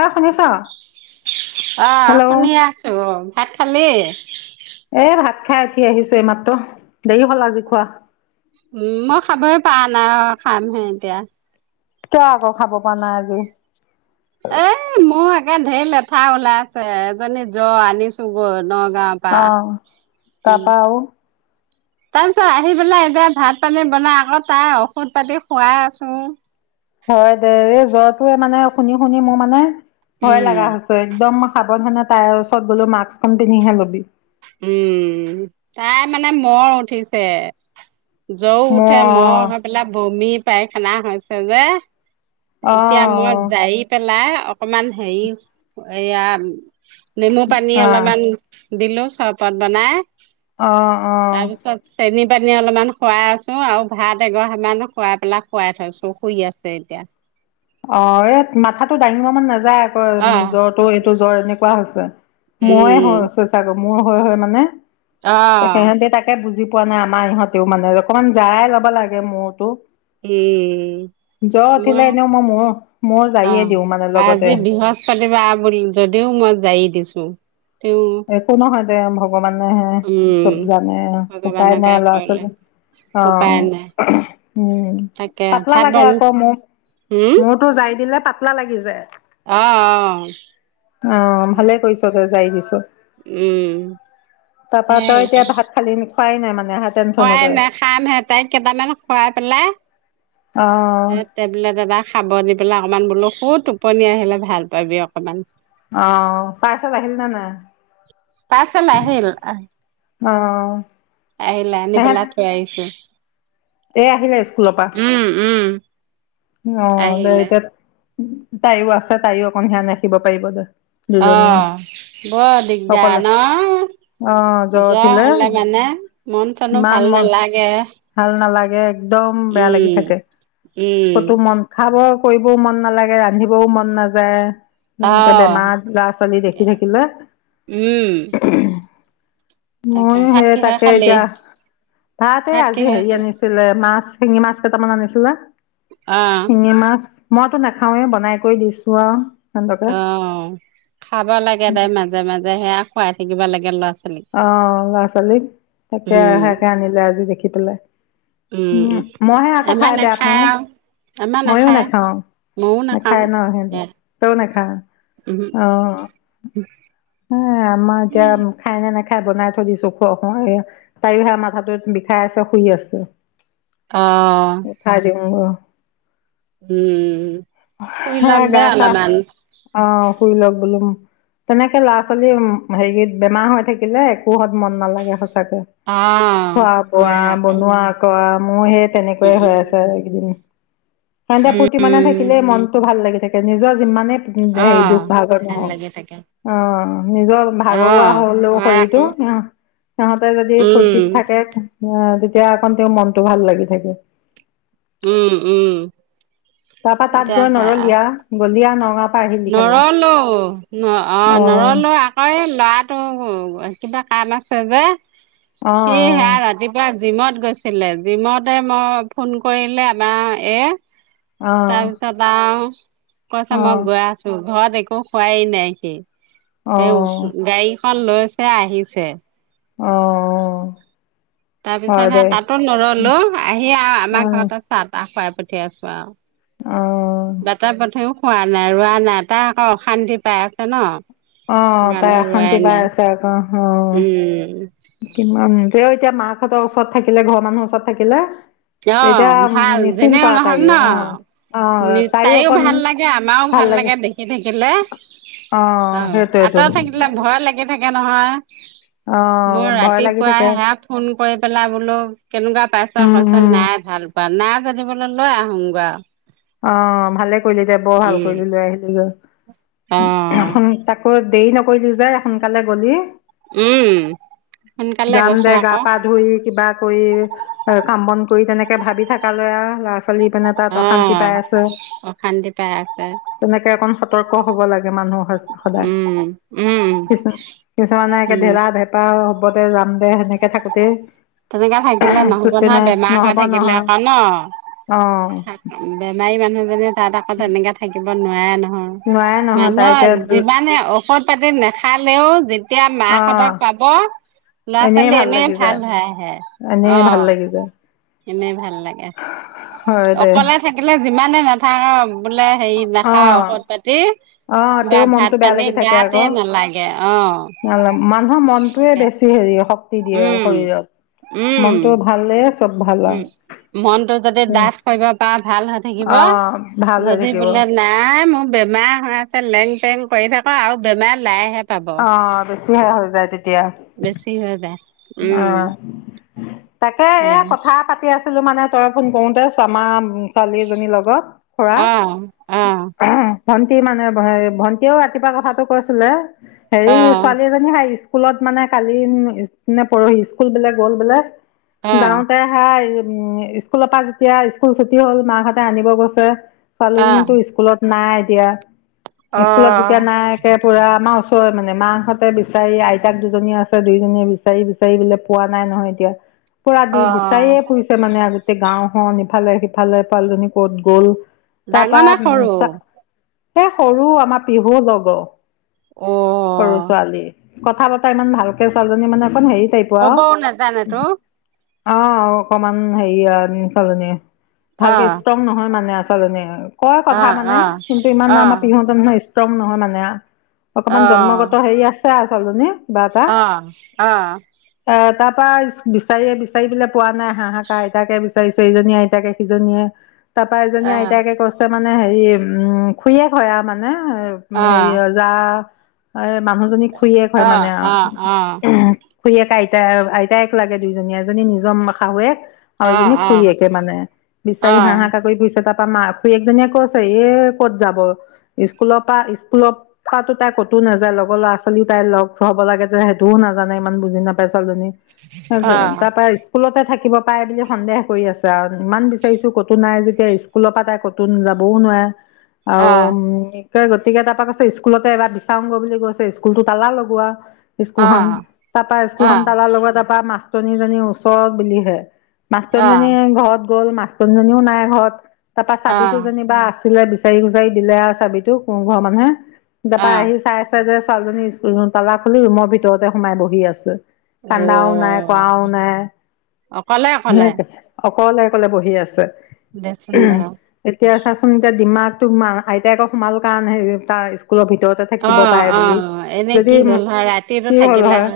অ শুনিছ? অ হেল্ল' শুনিয়েই আছো ভাত খালি? এই ভাত খাই উঠি আহিছো এইমাত্ৰ দেৰি হ'ল আজি খোৱা। উম মই খাবয়ে পৰা নাই আৰু খামহে এতিয়া। কিয় আকৌ খাব পৰা নাই আজি? এ মোৰ একে ধেৰ লেঠা ওলাই আছে এজনী যোৰ আনিছো গৈ নগাঁও পাৰা, অ' উম। তাৰপা [inaudible] তাৰ পিছত আহি পেলাই এতিয়া ভাত, পানী বনাই আকৌ তাই ঔষধ পাতি খুৱাই আছো। হয় দে এই জ্বৰটোৱে মানে শুনি শুনি মোৰ মানে, ভয় উম। লগা হৈছে। ত' একদম মই সাৱধানে তাইৰ ওচৰত গ'লো মাক্কখন পিন্ধিয়ে ল'বি। উম তাই মানে মৰ উঠিছে। জ্বৰ মোৰ উঠে, মহ হৈ পেলাই বমি, পাইখানা হৈছে যে। অ' এতিয়া মই অ' জাৰি পেলাই অকমান হেৰি, এয়া নেমু পানী অ' অলপমান দিলো চৰবত বনাই। অ', অ'। চেনী পানী অলপমান খুৱাই আছো আৰু ভাত অঘৰামানো খুৱাই পেলাই খোৱাই থৈছো, শুই আছে এতিয়া। অ', এই মাথাটো ডাঙিব মান নাযায় আকৌ আহ জ্বৰটো এইটো জ্বৰ এনেকুৱা হৈছে। মইয়ে উম হয় ওচৰ চাগৰ মোৰ হৈ হৈ মানে, আহ সিহঁতে তাকে বুজি পোৱা নাই আমাৰ সিহঁতেও মানে অকমান জায়াই ল'ব লাগে মূৰটো। উম নেনেও মই মোৰো ময়ো জৰীয়ে দিওঁ মানে লগতে। ছোৱালী বা বুলি যদিও মই জাৰি দিছো, তেওঁ একো নহয় দে ভগবানেহে উম চব জানে, উপায় ভগৱানকে নাই ল'ৰা, কৰিলে ছোৱালী। উপায় অ', নাই উম তাকে পাতলা ভাত লাগে বন আকৌ মৌ। হম মোৰতো জাৰি দিলে পাতলা লাগি যায়। অ অ অ', ভালেই কৰিছ দে, জাৰি দিছ। উ। তাপা তই এতিয়া ভাত খালি নে, খোৱাই নাই মানে ভাত। খুৱাই নাই, খামহে তাইক কেইটামান খুৱাই পেলাই অ'। টেবলেট এটা খাব দি পেলাই অকণমান বোলো শু, টোপনি আহিলে ভাল পাবি অকণমান। অ', পাৰ্চেল আহিল নে নাই? পাৰ্চেল আহিল অ'। আহিলে। আনি পেলাই থৈ আহিছো। এই আহিলে স্কুলৰ পা। উম উম অ', দে আহিলে এতিয়া, তাইও আছে তাইও অকন ধ্যান ৰাখিব পাৰিব দে। দুজনীয়ে অ', ব'ৰ দিগদাৰ অকলে ন। অ জ্বৰ উঠিলে হ'লে মানে, মন চনো ইমান ভাল মন নেলাগে। ভাল নালাগে, একদম বেয়া লাগি থাকে। উম ক'তো মন খাব কৰিব মন নালাগে, ৰন্ধিবও মন নাযায়। উম অ লৈ একে বেমাৰত ল'ৰা-ছোৱালী দেখি থাকিলে উম তাকে ময়ো ভাত সে কিহে তাকে খালি এতিয়া, তাতে ভাত আজি কিহে হেৰি খালি আনিছ ছিলে মাছ, শিঙি মাছ কেইটামান আনিছিলে। অ'। শিঙি মাছ, মইতো নাখাওঁয়ে বনাই কৰি দিছো আৰু। সিহঁতকে অ', খাব লাগে দে মাজে মাজে সেয়া খুৱাই থাকিব লাগে ল'ৰা ছোৱালীক। অ', ল'ৰা-ছোৱালীক, তাকে উম, সেয়াকে আনিলে আজি দেখি পেলাই। উ, উম উ, মইহে আকৌ আমাৰ খাই বেয়া নাখাই পাওঁ আৰু। আমাৰ ময়ো নাখায়, নাখাওঁ ময়ো নাখায় নাখাওঁ। ন সিহঁতি তইও নাখা [unintelligible] উহু, উ। সেয়া, আমা এতিয়া খাই নে নেখাই বনাই থৈ দিছো। [unintelligible] তায়ো সেয়া মাথাটো বিষাই আছে শুই আছে। অ'। উঠাই দিওঁগ। উম। শুই হে লক দে গা চা অলমান। অ', শুই লক বোলো, তেনেকে ল'ৰা-ছোৱালী উম, হেৰিত বেমাৰ হৈ থাকিলে একোহঁত মন নালাগে সচাঁকে। অ', খোৱা হয় বোৱা আকৌ, বনোৱাত। কৰা মোৰো সে তেনেকৈয়ে হৈ উম, আছে এইকেইদিন। সেতে ফূৰ্তি মনে উম, থাকিলেই মন টো ভাল লাগি থাকে, নিজৰ যিমানে হেৰি দুখ অ'। ভাগৰ ভাল নহওঁক। লাগি থাকে, অ', নিজৰ ভাগ ৰুৱা অ', হ'লেও হয় শৰীৰতো, আকৌ, অ'। সিহঁতে যদি উম, ফূুৰ্তিত থাকে অ', তেতিয়া একন তেওঁ মনতটো ভাল লাগি থাকে। উ, উ। তাৰ পা তাত গৈ নৰলীয়া, গলিয়া নগাঁও নৰলো ন অ', নৰলো আ অ', এই ল'ৰাটো কিবা কাম আছে যে, অ অ সি সেয়া ৰাতি পুৱা জিমত গৈছিলে। জিমতে মই ফোন কৰিলে আমাৰ এই। তাৰপিছত আৰু কৈছে মই গৈ আছো। ঘৰত একো খোৱাই নাই সি। অ সেই ওচ, অ গাড়ীখন লৈছে আহিছে। অঁ। তাৰ পিছত সে তাতো নৰলো, আহি আৰু অ আমাৰ ঘৰত আ চাহ তাহ খুৱাই পঠিইয়াছো আও। অ বাতে পথেও খোৱা নাই, ৰোৱা নাই তাই আকৌ অশান্তি পাই আছে ন। অ তাই সেইকাৰণে অশান্তি ৰোৱাই পাই নাই আছে আকৌ অ উম। কিমান তেওঁ এতিয়া মাক হতৰ ওচৰত থাকিলে ঘৰৰ ওচৰত থাকিলে। অঁ, তেতিয়া ভাল নিশ্চিন্ত যেনেও নহক ন, তাইও অঁ অঁ তাইও অকণ ভাল লাগে আমাও ভাল লাগে দেখি। সি থাকিলে অঁ আঁতৰত থাকিলে ভয় লাগি থাকে নহয়। অঁ মই ভয় লাগি ৰাতিপুৱাই থাকে সেইয়া ফোন কৰি পেলাই বোলো কেনেকুৱা পাইছ কোন তাকে দিবলৈ লৈ আহোংগৈ আও। অঁ, ভালে কৰিলি এ দে বৰ ভাল কৰিলি লৈ আহিলি অ', গৈ, তাকো ত দেৰি নকৰিলি যে সোনকালে গলি। উম, সোনকালে যাম গৈছো দে গা আকৌ পা ধুই কিবা কৰি আৰু কাম বন কৰি তেনেকে ভাবি থাকা যায় আৰু ল'ৰা ছোৱালী পিনে তাত অশা অঁ, অশান্তি পাই আছে। তেনেকে অকণ সতৰ্ক হব লাগে মানুহ উম, উম, সদায় কিছু মানে উম। ধেৰা ভেঁপা হ'ব দে যাম দে সেনেকে থাকোতেই তেনেকা থাকিলে নহব তেনে নহয়, বেমাৰ হৈ নহ'ব থাকিলে নহয় আকৌ ন। অঁ বেমাৰী মানুহজনী তাত আকৌ তেনেকে থাকিব নোৱাৰে নহয়। নোৱাৰে নহয় তাই মানুহৰ এতিয়া যিমানে ঔষত পাতি নাখালেও যেতিয়া মাক অঁ হঁতক পাব, ল'ৰা ছোৱালী এনেই ভাল হয়। এ এনেই ভাল অঁ লাগি যায় এনেই ভাল লাগে। হয় দে অকলে থাকিলে যিমানে নাথাক বোলে হেৰি নাখাও অঁ ঔষধ পাতি। অঁ বা তেঁও ভাত মনতটো বেয়া পানী লাগি থাকে গাতে আকৌ, নালাগে অ', ন মানুহৰ মনটোয়ে তাকে বে হেৰি শক্তি দিয়ে আৰু উম, শৰীৰত, উম, মনটো ভালে চব ভাল বাৰু। মনতটো যদি ডাঠ কৰিব পাৰ ভাল হৈ থাকিব অঁ ভাল হৈ যদি থাকিব বোলে নাই মোৰ বেমাৰ হৈ আছে লেং পেং কৰি থাক, আৰু বেমাৰ লাইহে পাব। অঁ বেছিহে হৈ যায় তেতিয়া। বেছি হৈ যায়। অঁ উম তাকে এয়া কথা পাতি আ ছিলো মানে তই ফোন কৰোতে চমা ছোৱালী এজনীৰ লগত। খুৰা অ অ ভন্টি মানে ভন্টীয়েয়ো ৰাতিপুৱা কথাতটো কৈছিলে অ হেৰি ছোৱালীজনী স্কুলত মানে কালি নে পৰহি স্কুল বোলে গ'ল বোলে অ যাওঁতে হাই উম স্কুলৰ পৰা যেতিয়া স্কুল ছুটি হ'ল মাকহঁতে আনিব গৈছে। অ ছোৱালীজনীতো স্কুলত নাই এতিয়া, অ স্কুলত যেতিয়া নাই একে পুৰা আমাৰ ও চৰ মানে মাহহঁতে বিচাৰি আইতাক দুজনীয়ে আছে দুইজনীয়ে বিচ বিচাৰি বিচাৰি বোলে পোৱা নাই নহয়, এতিয়া পুৰা দি অ বিচাৰিয়ে ফুৰিছে। মানে আগতে গাওঁ খন ইফালে সিফালে পোৱালজনী ক'ত গ'ল? ডাঙৰ তাৰপৰা নে উম সৰু চ সেই সৰু আমাৰ পিহু লগৰ। অ। সৰু ছোৱালী কথা বতা ইমান ভালকে ছোৱালীজনী মানে অকন হেৰী টিপ কোৱা, ক'বও নাজানেতো অঁ অকমান হেৰি আৰু ছোৱালীজনী অ ভালকে ষ্ট্ৰং নহয় মানে আৰু ছোৱালী কয় অ কথা মানে অ কিন্তু ইমান অ আমাৰ পিহুহতে নিচিনা ষ্ট্ৰং নহয় মানে অকমান জন্মগত হেৰি আছে আৰু ছোৱালীজনী। কিবা এটা অঁ অঁ। এ তাৰ পৰা বিচাৰিয়ে বিচাৰি বোলে পোৱা নাই হাঁহাকাহ আইতাকে বিচাৰিছে এইজনীয়ে আইতাকে সিজনীয়ে। তাৰপা এজনীয়ে আইতাকে কৈছে মানে হেৰি উম খুুৰীয়ে হয় আৰু মানে হেৰি অ যা এ মানুহজনী খুৰীয়েক অ অ হয় অ মানে আৰু। [unintelligible] খুৰীয়েক আইতা আইতাইক লাগে দুজনী এজনী নিজৰ শাহুৱেক। আৰু এজনী খুৰীয়েকে মানে অ অ অ বিচাৰি হাঁহাকাৰ কৰি ফুৰিছে তাত তাৰপা মাক খুৰীয়েকজনীয়ে কৈছে এ ক'ত যাব স্কুলৰ পৰা স্কুলত খোৱাতো তাই ক'তও নাযায় লগৰ ল'ৰা-ছোৱালীও তাই লগ হ'ব লাগে যে সেইটোও নাজানে। ইমান বুজি নাপাই ছোৱালীজনী সেই তাৰ পৰা স্কুলতে থাকিব পাৰে বুলি সন্দেহ কৰি আছে আৰু ইমান বিচাৰিছোঁ ক'তো নাই যেতিয়া স্কুলৰ পৰাই তাই কতো যাবও নোৱাৰে অ আৰু উম [unintelligible] গতিকে তাৰপৰা কৈছে স্কুলতে এবাৰ বিচাৰোঁং গৈ বুলি কৈছে স্কুলতো তালা লগোৱা স্কুলখন। অ তাৰপা অ স্কুলখন তালা লগোৱা তাৰপা মাষ্টৰনীজনীৰ ওচৰৰ বুলিহে। মাষ্টৰনীজনী আহ ঘৰত গ'ল মাষ্টৰনীজনীও নাই ঘৰত তাৰ পৰা চাবিতো আহ যেনিবা আছিলে বিচাৰি গুচাৰি দিলে আৰু চাবিটো ঘৰৰ মানুহে। তাৰপৰা আহ আহি চাই চাইছে যে ছোৱালীজনী স্কুলখন তালা খুলি ৰুমৰ ভিতৰতে সোমাই বহি আছে। অ কান্দাও নাই, কোৱাও নাই। অকলে অক [unintelligible] অকলে-অকলে বহি আছে। দে চোন বা এতিয়া চাচোন এতিয়া দিমাগটো আইতাক সোমাল কাৰণেহে তাৰ স্কুলৰ ভিতৰতে অ থাকিব পাৰে অ বুলি এনে কি যদি হ'ল হয় ৰাতিটো কি হ'ল থাকিলে হয়।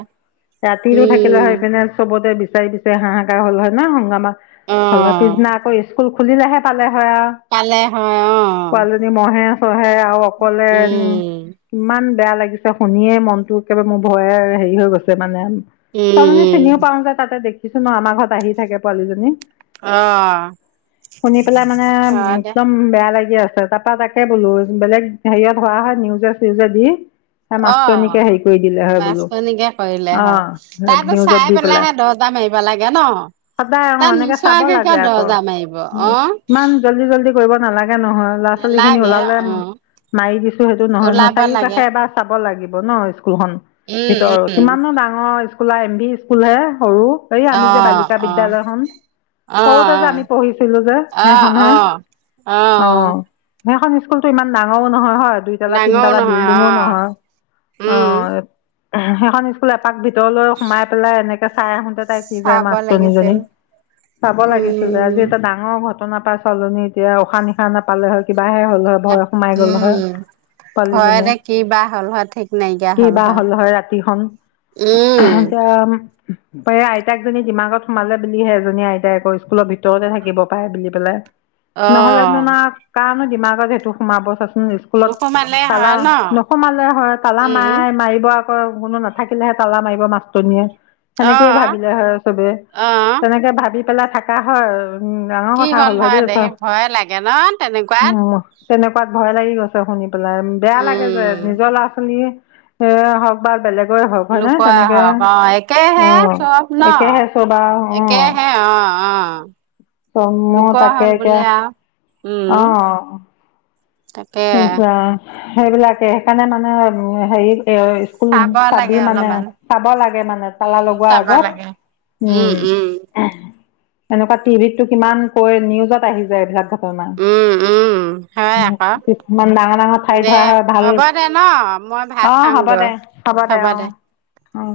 ৰাতিটো থাকিলে হয় উম ইপিনে চবতে বিচাৰি বিচ হাঁহাকাৰ হ'ল হয় ন সংগ্ৰামা অ হ'ল হয় পিছদিনা আকৌ স্কুল খুলিলেহে পালে হয় আৰু। পালে হয় অ পোৱালজনীক মহে-চহে আৰু অকলে উম। ইমান বেয়া লাগিছে শুনিয়ে মনটো একেবাৰে মোৰ ভয়ে হেৰি হৈ গৈছে মানে। উম ছোৱালীজনী চিনিও উম পাওঁ যে তাতে দেখিছোঁ ন আমাৰ ঘৰত আহি থাকে পোৱালীজনী। অ শুনি পেলাই মানে অ দে একদম বেয়া লাগি আছে তাত তাৰপৰা তাকে বোলো বেলেগ হেৰিয়ত হোৱা হয় নিউজে-চিউজে দি সেই অঁ মাষ্টৰনীকে হেৰি কৰি দিলে হয় বোলো মাষ্টৰনীকে কৰিলে অঁ হয়। তাইটো নিউজত চাই দি পেলাই পেলাইহে দজা দৰ্জা মাৰিব লাগে ন সদায় অঁ তাই এনেকৈ চাব নোচোৱাকে কিয় দৰ্জা মাৰিব অঁ। জল্দি-জল্দি কৰিব নালাগে নহয়। ল'ৰা-ছোৱালীখিনি নালাগে ওলালে অ মাৰি দিছো সেইটো নহয়-নহয় ওলাব লাগে চাৰিওকাষে এবাৰ চাব লাগিব ন' স্কুলখন উম উম ভিতৰত। কিমানো ডাঙৰ খোলা এম ভি স্কুলহে সৰু। এই অ আমি যে বালিকা অ বিদ্যালয়খন। সৰুতে যে আমি অ', পঢ়িছিলোঁ যে অ', সেইখনহে অ', অ', অঁ। সেইখন স্কুলতো ইমান ডাঙৰো নহয় হয় দুই দুইতলা, ডাঙৰো তিনতলা নহয় বিল্ডিও নহয় অ', অঁ। [inaudible] সেইখন স্কুল এপাক ভিতৰলৈ সোমাই পেলাই এনেকে চাই আহোঁতে কি যায় চাব মাষ্টৰনীজনী। লাগিছিল। চাব লাগিছিলে আজি উম, এটা ডাঙ অঁ! ঘটনা পৰা ছোৱালীজনী এতিয়া উশাহ-নিশাহ নাপালে হয় কিবাহে হ'ল ভয় সোমাই গ'ল হয়। উম, ছোৱালীজনী। ভয়তে কি বা হ'ল হয় ঠিক নাইকিয়া কিবা হ'ল হয় ৰাতিখন? উম, [unintelligible] এতিয়া [unintelligible] এই আইতাক জনী ডিমাগত সোমালে বুলিহে এজনী আইতাই আকৌ স্কুলৰ ভিতৰতে থাকিব পাৰে বুলি পেলাই। নহ'লেনো অ', আউ কাৰণো দিমাগত সেইটো সোমাব চাচোন। [unintelligible] নোসোমালে তালা হয় ন? নোসোমালে হয় তালা উম, মাৰাই মাৰিব। [unintelligible] কোনো নাথাকিলেহে তালা মাৰিব মাষ্টৰনিয়ে। সেনেকেইে ভাব- অ', দিলে হয় চবে অ', তেনেকে ভাবি পেলাই থাকা হয় আৰু। উম, ডাঙৰ কি কথা হ'ল হয় দেই চোৱা দেহি ভয়ে লাগে ন তেনেকুৱাত? উম, তেনেকুৱাত ভয় লাগি গৈছে শুনি পেলাই বেয়া লাগে যে উম, নিজৰ ল'ৰা-ছোৱালী এ হ'ক বা বেলেগৰে হওক হয় নে লুকুৱা তেনেকে হওক অ', একেহে উম, চব ন? একেহে চব আৰু অ'। একেহে অ', অ'। তনমৌ লোকৰ হ'ল তাকে এতিয়া বুলি আও উম অ'। তাকে [unintelligible] সেইবিলাকে সেইকাৰণে মানে হেৰি তে অ' স্কুল চাব লাগে চাবি মানে অলপমান চাব লাগে মানে উম তালা লগোৱা চাব আগত। লাগে উম, এনেকুৱা টিভিতটো কিমান কৈ নিউজত আহি যায় বিলাক ঘটনা। উম উম হয় আকৌ কিছুমান ডাঙৰ, ডাঙৰ দে ঠাইত হোৱা হয় ভাল হ'ব দে ন মই ভাত অ' হ'ব খাওঁগৈ দে, হ'ব দে অ। অ',